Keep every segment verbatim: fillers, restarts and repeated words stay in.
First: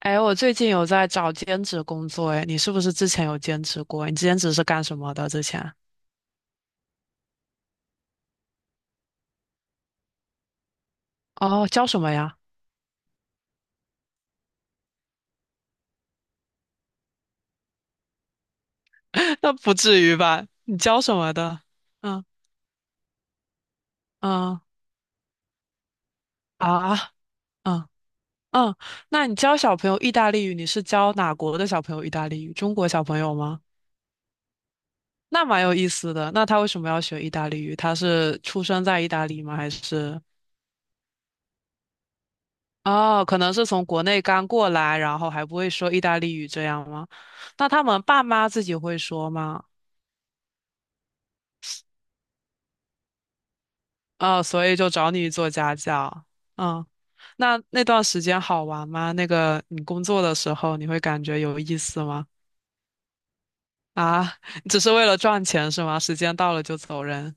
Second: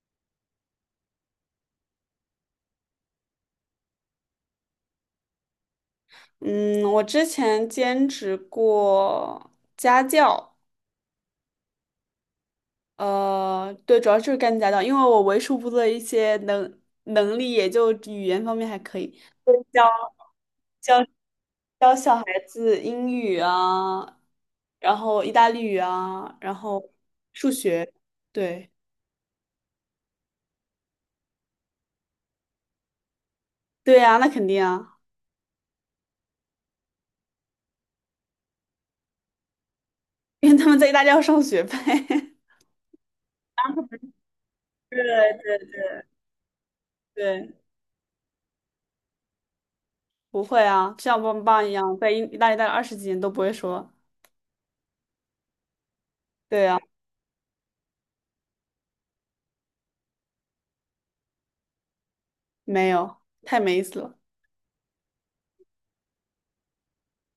哎，我最近有在找兼职工作，哎，你是不是之前有兼职过？你兼职是干什么的？之前？嗯，我之前兼职过家教，哦，教什么呀？呃，对，主要就是干家教，因为我为数不多的一些能能力，也就语言方面还可以，那不教至于吧？你教教什么的？教小孩嗯子英语啊，嗯。然后意大利语啊，然后啊。数嗯学，对，嗯，那你教小朋友意大利语，你是教哪国的小朋友意大利语？中国小朋友吗？对呀，那肯定啊，那蛮有意思的。那他为什么要学意大利语？他是出生在意大利吗？还是？因为他们在意大利要上学呗。哦，可能是从国内刚过来，然后还对不会说意大利语这样吗？对，那他们爸妈自己会说吗？不会啊，像我爸爸一样，在意意大利待了二十几年都不会说，哦，所以就找你做家教。对啊，嗯，那那段时间好玩吗？那个你工作的时候，你会感觉有意思吗？没有，太没意思了。啊，只是为了赚钱是吗？时间到了就走人。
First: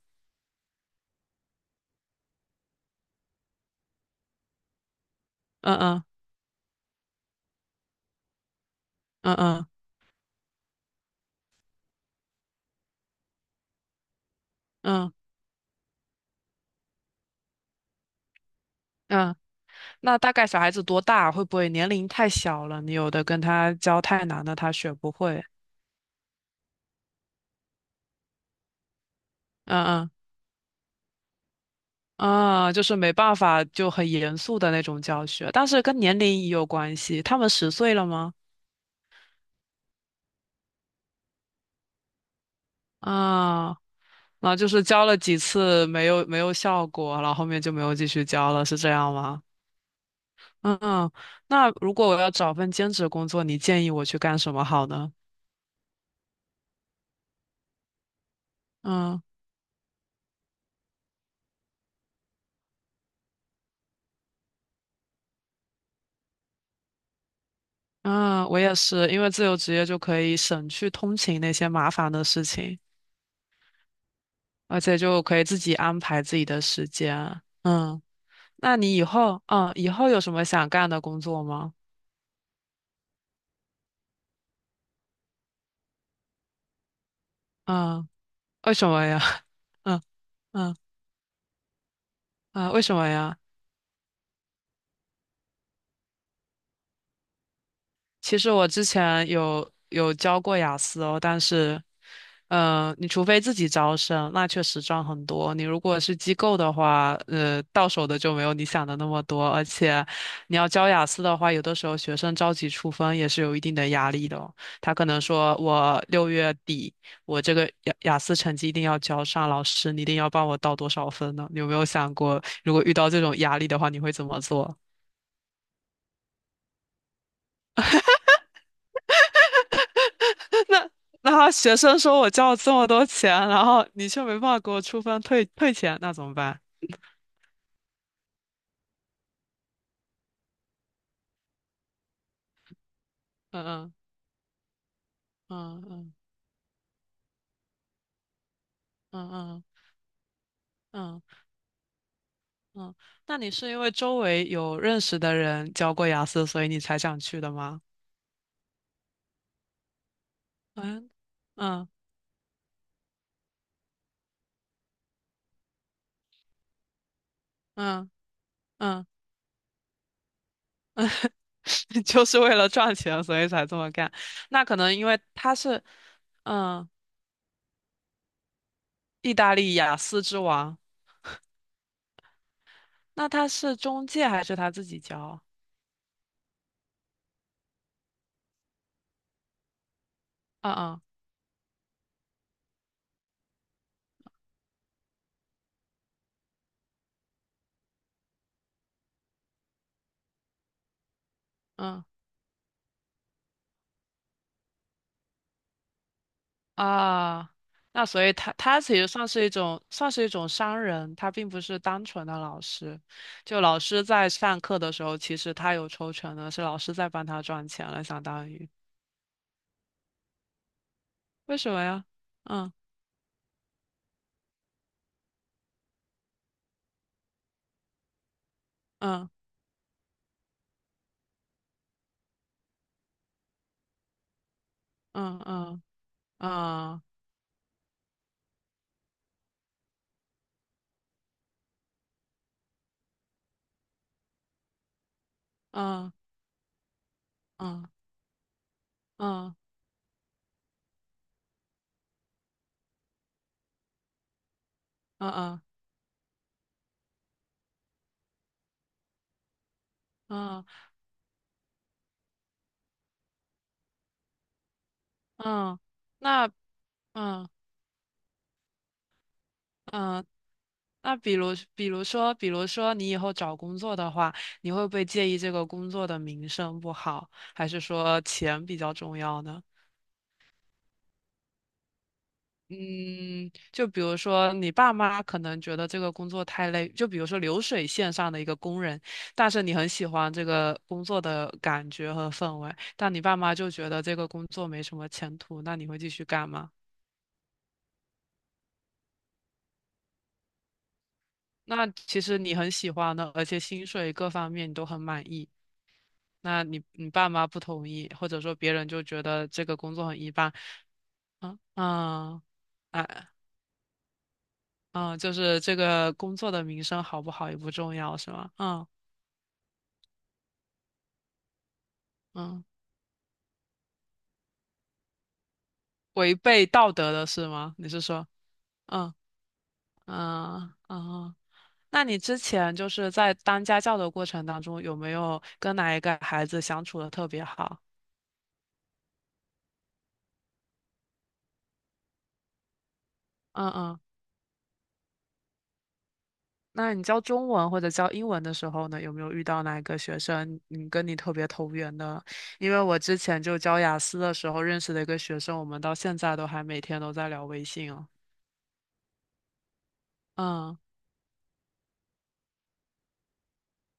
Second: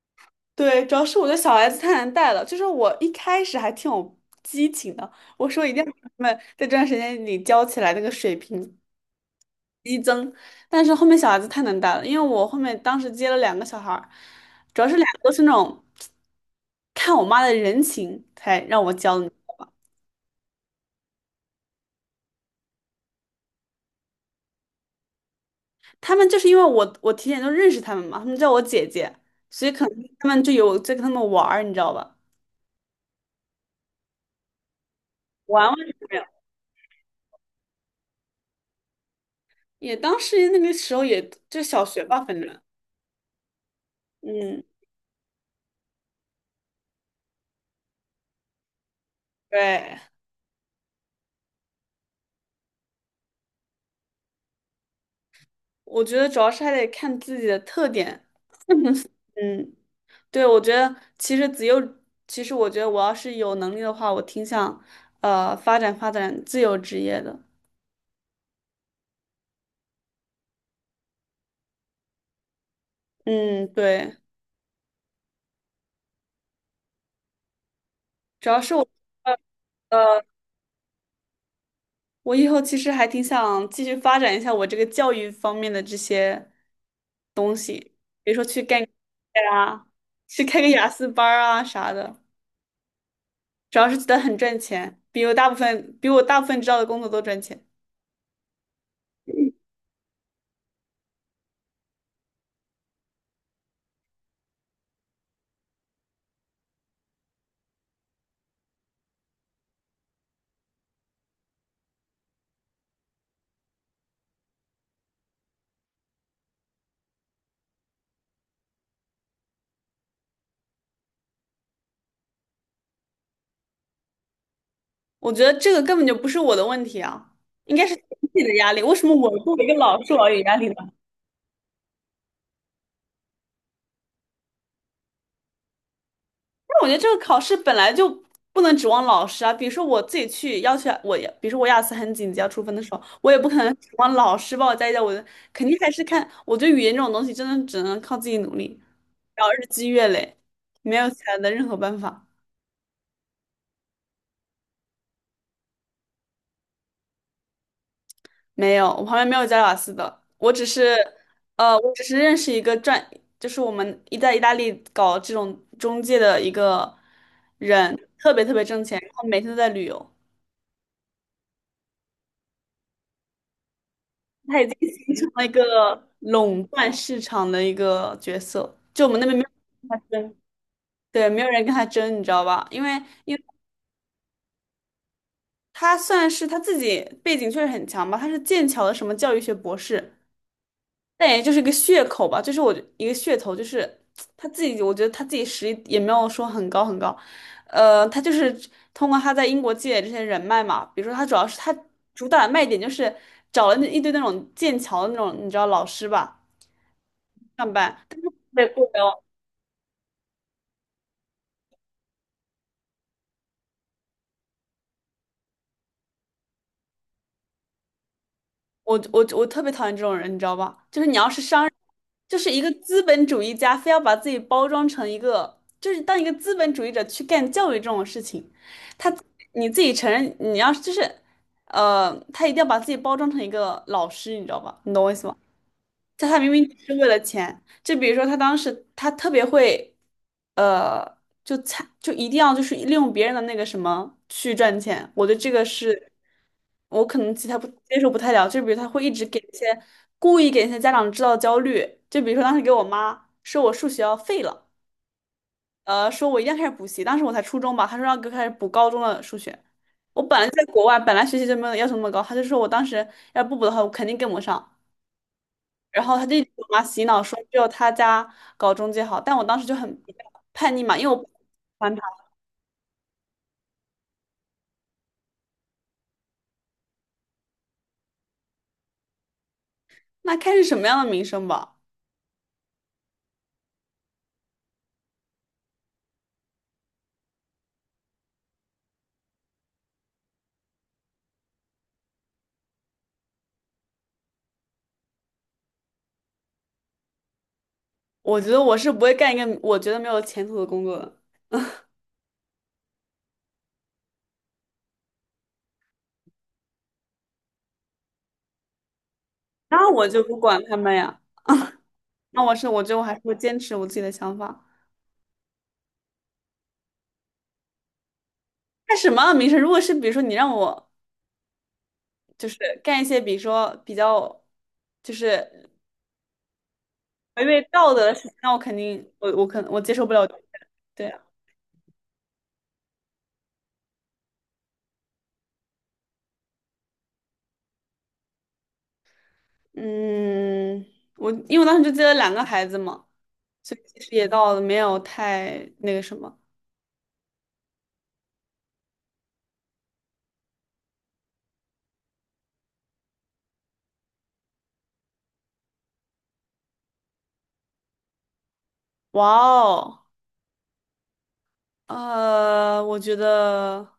对，主要是我觉得小孩子太难带了。就是我一开始还挺有激情的，我说一嗯定要把嗯他们在这段时间里教起来那个水平。嗯嗯但是后面小孩子太难带了，因为我后面当时接了两个小孩儿，主要是两嗯个都是那种看我妈的人情才让我教你。嗯。那大概小孩子多大？会不会年龄太小了？你有的跟他教太难了，他学不会。他们就是因为我我提前就认识他们嘛，他们叫我姐姐，所以可嗯能嗯。他们就有在跟他们玩儿，你知道吧？啊，就是没办法，就很严肃的那种教学，玩但玩是跟就没年有。龄也有关系。他们十岁了吗？也当时那个时候也就小学吧，反正啊，那嗯，就是教了几次没有没有效果，然后后面就没有继续教了，是这样吗？对。嗯。嗯。那如果我要找份兼职工作，你建议我去干什么好呢？我觉得主要是还得看自己的特点。嗯嗯，对，我觉得其实自由，其实我觉得我要是有能力的话，我挺想呃发展发展自由职业的。嗯，我也是，因为自由职业就可以省去通勤那些麻烦的事情，嗯，对，而且就可以自己安排自己的时间。嗯，主要是那我你以后，嗯，以后有呃，什么想干的工作吗？我以后其实还挺想继续发展一下我这个教育方面的这些，嗯，比如说去为干什么呀？啊，嗯去开个嗯。雅思班儿啊啥的。啊，为什么呀？主要是觉得很赚钱，比我大部分比我大部分知道的工作都赚钱。其实我之前有有教过雅思哦，但是，呃，你除非自己招生，那确实赚很多。你如果是机构的话，呃，到手的就没有你想的那么多，而且你要教雅思的话，有的时候学生着急出分也是有一定的压力的哦。他可能说我六月底我这个雅雅思成绩一定要交上，老师你一定要帮我到多少分呢？你有没有想过，如果遇到这种压力的话，你会怎么做？我觉得这个根本就不是我的问题啊，应该是整体的压力。为什么我作为一个老师，我要有压力呢？那那学生说我交了这么多钱，然后你却没办法给我出分退退钱，那怎么办？但我觉得这个考试本来就不能指望老师啊。比如说我自己去要求我，比如说我雅思很紧急要出分的时候，我也不可能指嗯望老师帮我加一加我的，肯定嗯嗯还是嗯看。我觉得语言这种东西真的只能靠自己努力，然后嗯日积月累，没有嗯其嗯他的任何办法。嗯。那你是因为周围有认识的人教过雅思，所以你才想去的吗？没有，我旁边没有加瓦斯的，我只是，嗯呃，嗯我只是认识一个转，就是我们一在意大利搞这种中介的一个人，嗯特别特别挣钱，嗯。然后每天都在旅游，就是为了赚钱，所以才这么干。他那已经可能因形为成了一他是个垄嗯断市场的一个角色，就我们那意边没有大利人跟雅他思争，之王，对，没有人跟他争，你知道吧？因为那因为他是中介还是他自己教？他算是他自己背景确实很强吧，他是剑桥的什么教育学博士。嗯嗯但也就是一个噱口吧，就是我一个噱头，就是他自己，我觉得他自己实力也没有说很高很高，呃，他就是通过他在英国积累这些人脉嘛，比如说他主要是他嗯。主打的卖点就是找了那一堆那种剑桥的那种你知道老师吧啊，上班，那所以他对，他雇其实聊算是一种算是一种商人，他并不是单纯的老师。就老师在上课的时候，其实他有抽成的，是老师在帮他赚钱了，相当于。我我我特别讨厌这种人，你知道吧？就是你要是为商。什么呀？就是一个嗯资本主义家非要把自己包装成一个，就是当一个资本主义者去干教育这种事情，他嗯你自己承认，你要就是，呃，他一定要把自己包装成一个老师，你知道吧？你懂我意思吗？嗯嗯但他明明只是嗯为了钱。就比如说，他当时他特别会，呃，就参就一定要就是利用别人的那个什么去赚钱。我对这个是，嗯我可能其他不嗯接受不太了。就比如他会一直给一嗯些故意给一些家长制造焦虑。就比如说当时给我妈说我数学要废了，嗯嗯呃，说我一定要开始补习。当时我才初中吧，他说要给我开始补高中的数学。我本来嗯在嗯。国外，本来学习就没有要求那么高，他就说我当时要不补的话，我肯定跟不上。嗯然后他就一直那给我妈洗脑说嗯只有他家搞中介好，但我当时就很嗯叛逆嘛，因为那我不喜比如，比欢他。如说，比如说，你以后找工作的话，你会不会介意这个工作的名声不好，还是说钱比较重要呢？那开是什么样的名声吧？嗯，就比如说你爸妈可能觉得这个工作太累，就比如说流水线上的一个工人，但是你很喜欢这个工作的感觉和氛围，但你爸妈就觉得这个工作没什么前途，那你会继续干吗？我觉得我是不会干一个我觉得没有前途的工作的，那其实你很喜欢的，而且薪水各方面你都很满意。那你你爸妈不同意，或者说别人就觉得这个那工我作很就一不般，管他们呀。嗯嗯。那我是我觉得我还是哎。会坚持我自己的想法。嗯，就是这个工作的名声好不好也不重要，是吗？嗯干什么样的名声？如果是比如说你让我就是嗯，干一些比如说比较就是违背道德的违是背吗？你道是德的事说，情，那我肯定嗯我我可能我接受不了。嗯对。嗯，那你之前就是在当家教的过程当中，有没有跟哪一个孩子相处的特别好？嗯，我因为我当时就接了两个孩子嘛，嗯所以其嗯。实也到了没有太那个什么。那你教中文或者教英文的时候呢，有没有遇到哪个学生你跟你特别投缘的？因为我之前就教雅思的时候认识的一个学生，我们到现在都还每天都在聊微信哦。哇哦，嗯呃，我觉得，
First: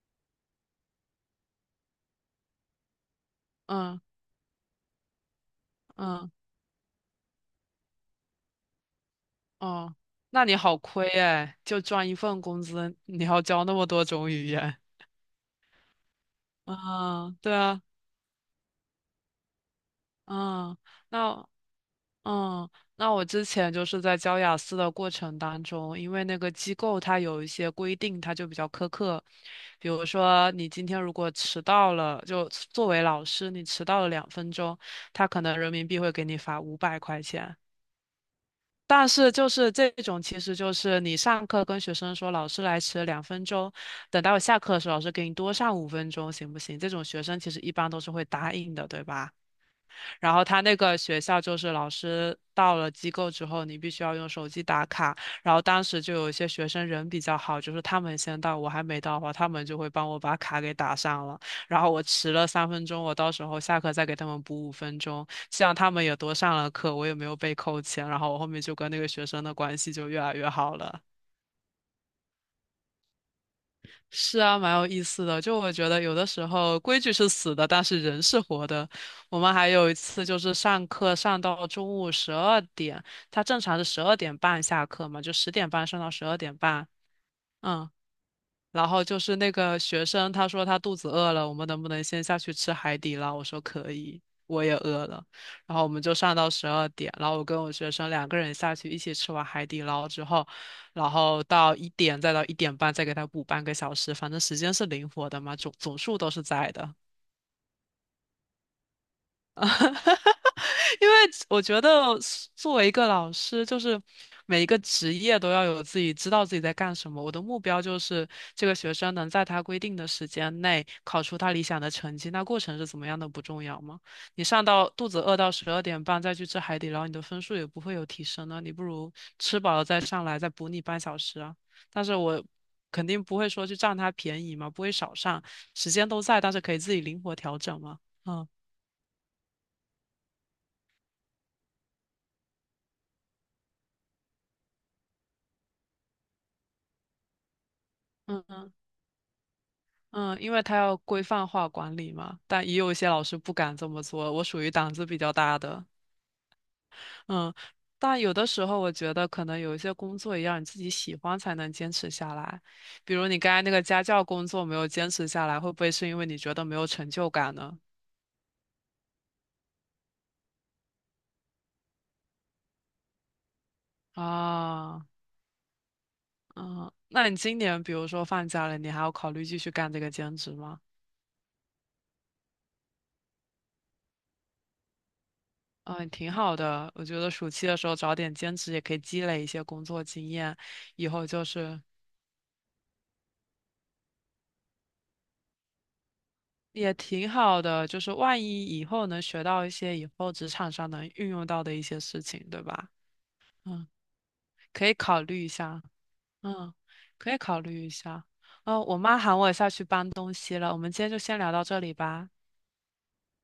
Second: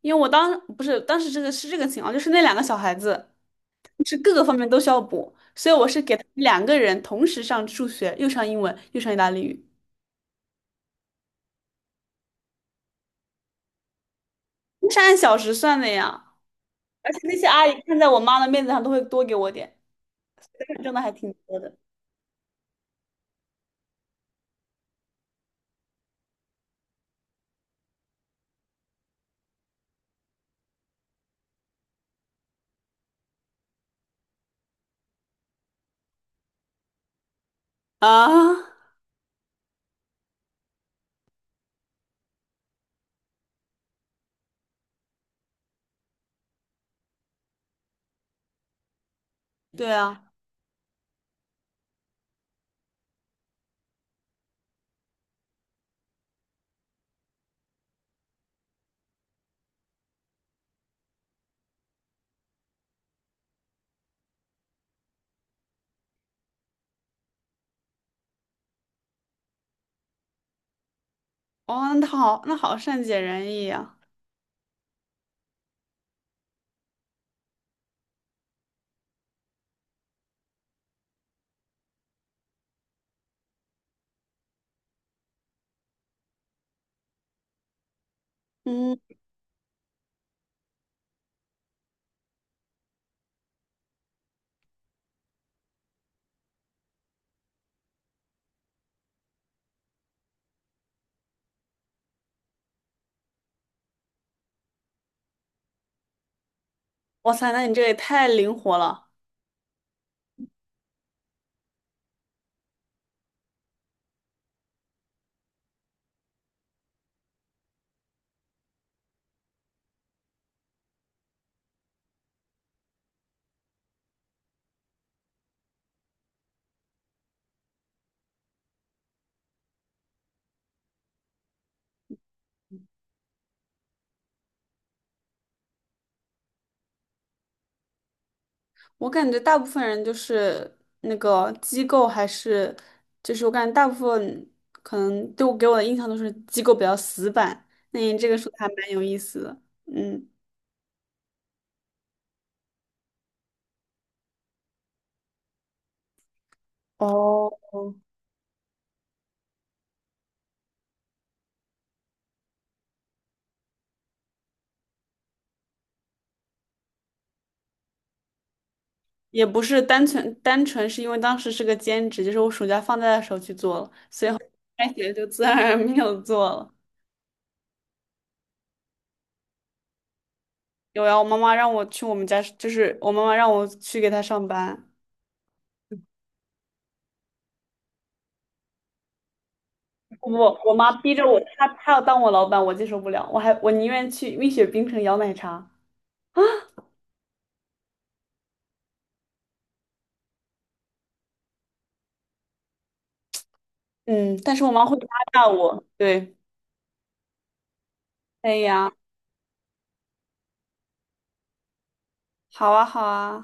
因为我当不是当时这个是这个情况，就是那两个小孩子嗯是各个方面都需要补，所以我是给他嗯。们两个人同时上数学，又上英文，又上意大利语，哦，那你好亏哎，就赚一份工资，你要教那么多种语言。那是按小时算的呀。而且那嗯，些对阿姨啊。看在我妈的面子上，都会多给我点，嗯。挣的还挺那多的嗯，那我之前就是在教雅思的过程当中，因为那个机构它有一些规定，它就比较苛刻。比如说，你今天如果迟到了，就作为老师，你迟到了两分钟，他可能人民币会给你罚五百块钱。啊。但是就是这种，其实就是你上课跟学生说老师来迟了两分钟，等到下课的时候老师给你多上五分钟，行不行？这种学生其实一般都是会答应的，对吧？对啊。然后他那个学校就是老师到了机构之后，你必须要用手机打卡。然后当时就有一些学生人比较好，就是他们先到，我还没到的话，他们就会帮我把卡给打上了。然后我迟了三分钟，我到时候下课再给他们补五分钟，这样他们也多上了课，我也没有被扣钱。然后我后面就跟那个学生的关系就越来越好了。哦，那好，那好善解人意呀、是啊，蛮有意思的。就我觉得有的时候规矩是死的，但是人是活的。我们还有一次就是上课上到中午十二点，他正常是十二点半下课嘛，就十点半上到十二点半。嗯，然嗯，后就是那个学生，他说他肚子饿了，我们能不能先下去吃海底捞？我说可以，我也饿了。然后我们就上到十二点，然后我跟我学生两个人下去一起吃完海底捞之后，然后到一点再到一点半再给他补半个小时，反正时间是灵活的嘛，总总数都是在的。哇塞，那你这也太灵活了。因为我觉得作为一个老师，就是每一个职业都要有自己知道自己在干什么。我的目标就是这个学生能在他规定的时间内考出他理想的成绩，那过程是怎么样的不重要吗？你上到肚子饿到十二点半再去吃海底捞，你的分数也不会有提升呢。你不如吃饱了再上来，再补你半小时啊。但是我肯定不会说去占他便宜嘛，不会少上，时间都在，但是可以自己灵活调整嘛。嗯我感觉大部分人就是那个机构还是，就是我感觉大部分可能对我给我的印象都是机构比较死板。那你这个嗯说的还蛮有意思的。嗯，嗯，因为他要规范化管理嘛，但也有一些老师不敢这么做。我属于胆子比较大的，哦，嗯，但有的时候我觉得可能有一些工作也要你自己喜欢才能坚持下来。比如你刚才那个家教工作没有坚持下来，会不会是因为你觉得没有成就感呢？也不是单纯单纯是因为当时是个兼职，就是我暑假放假的时候去做了，开啊。学就自然而然没有做了。嗯，那你今年比如说放假了，你还要考虑继续干这个兼职吗？有呀，我妈妈让我去我们家，就是我妈妈让我去给她上班。嗯，挺好的。我觉得暑期的时候找点兼职也可以积累一些工作经验，我我妈以逼着后我，就她是她要当我老板，我接受不了，我还我宁愿去蜜雪冰城摇奶茶。也挺好的，就是万一以后能学到一些以后职场上能运用到的一些事情，对吧？嗯，嗯，但是我妈可以会压考虑榨一下。我。对，嗯，可以考虑一下。哎哦，呀，我妈喊我下去搬东西了，我们今天就先聊到这里吧。好啊好啊。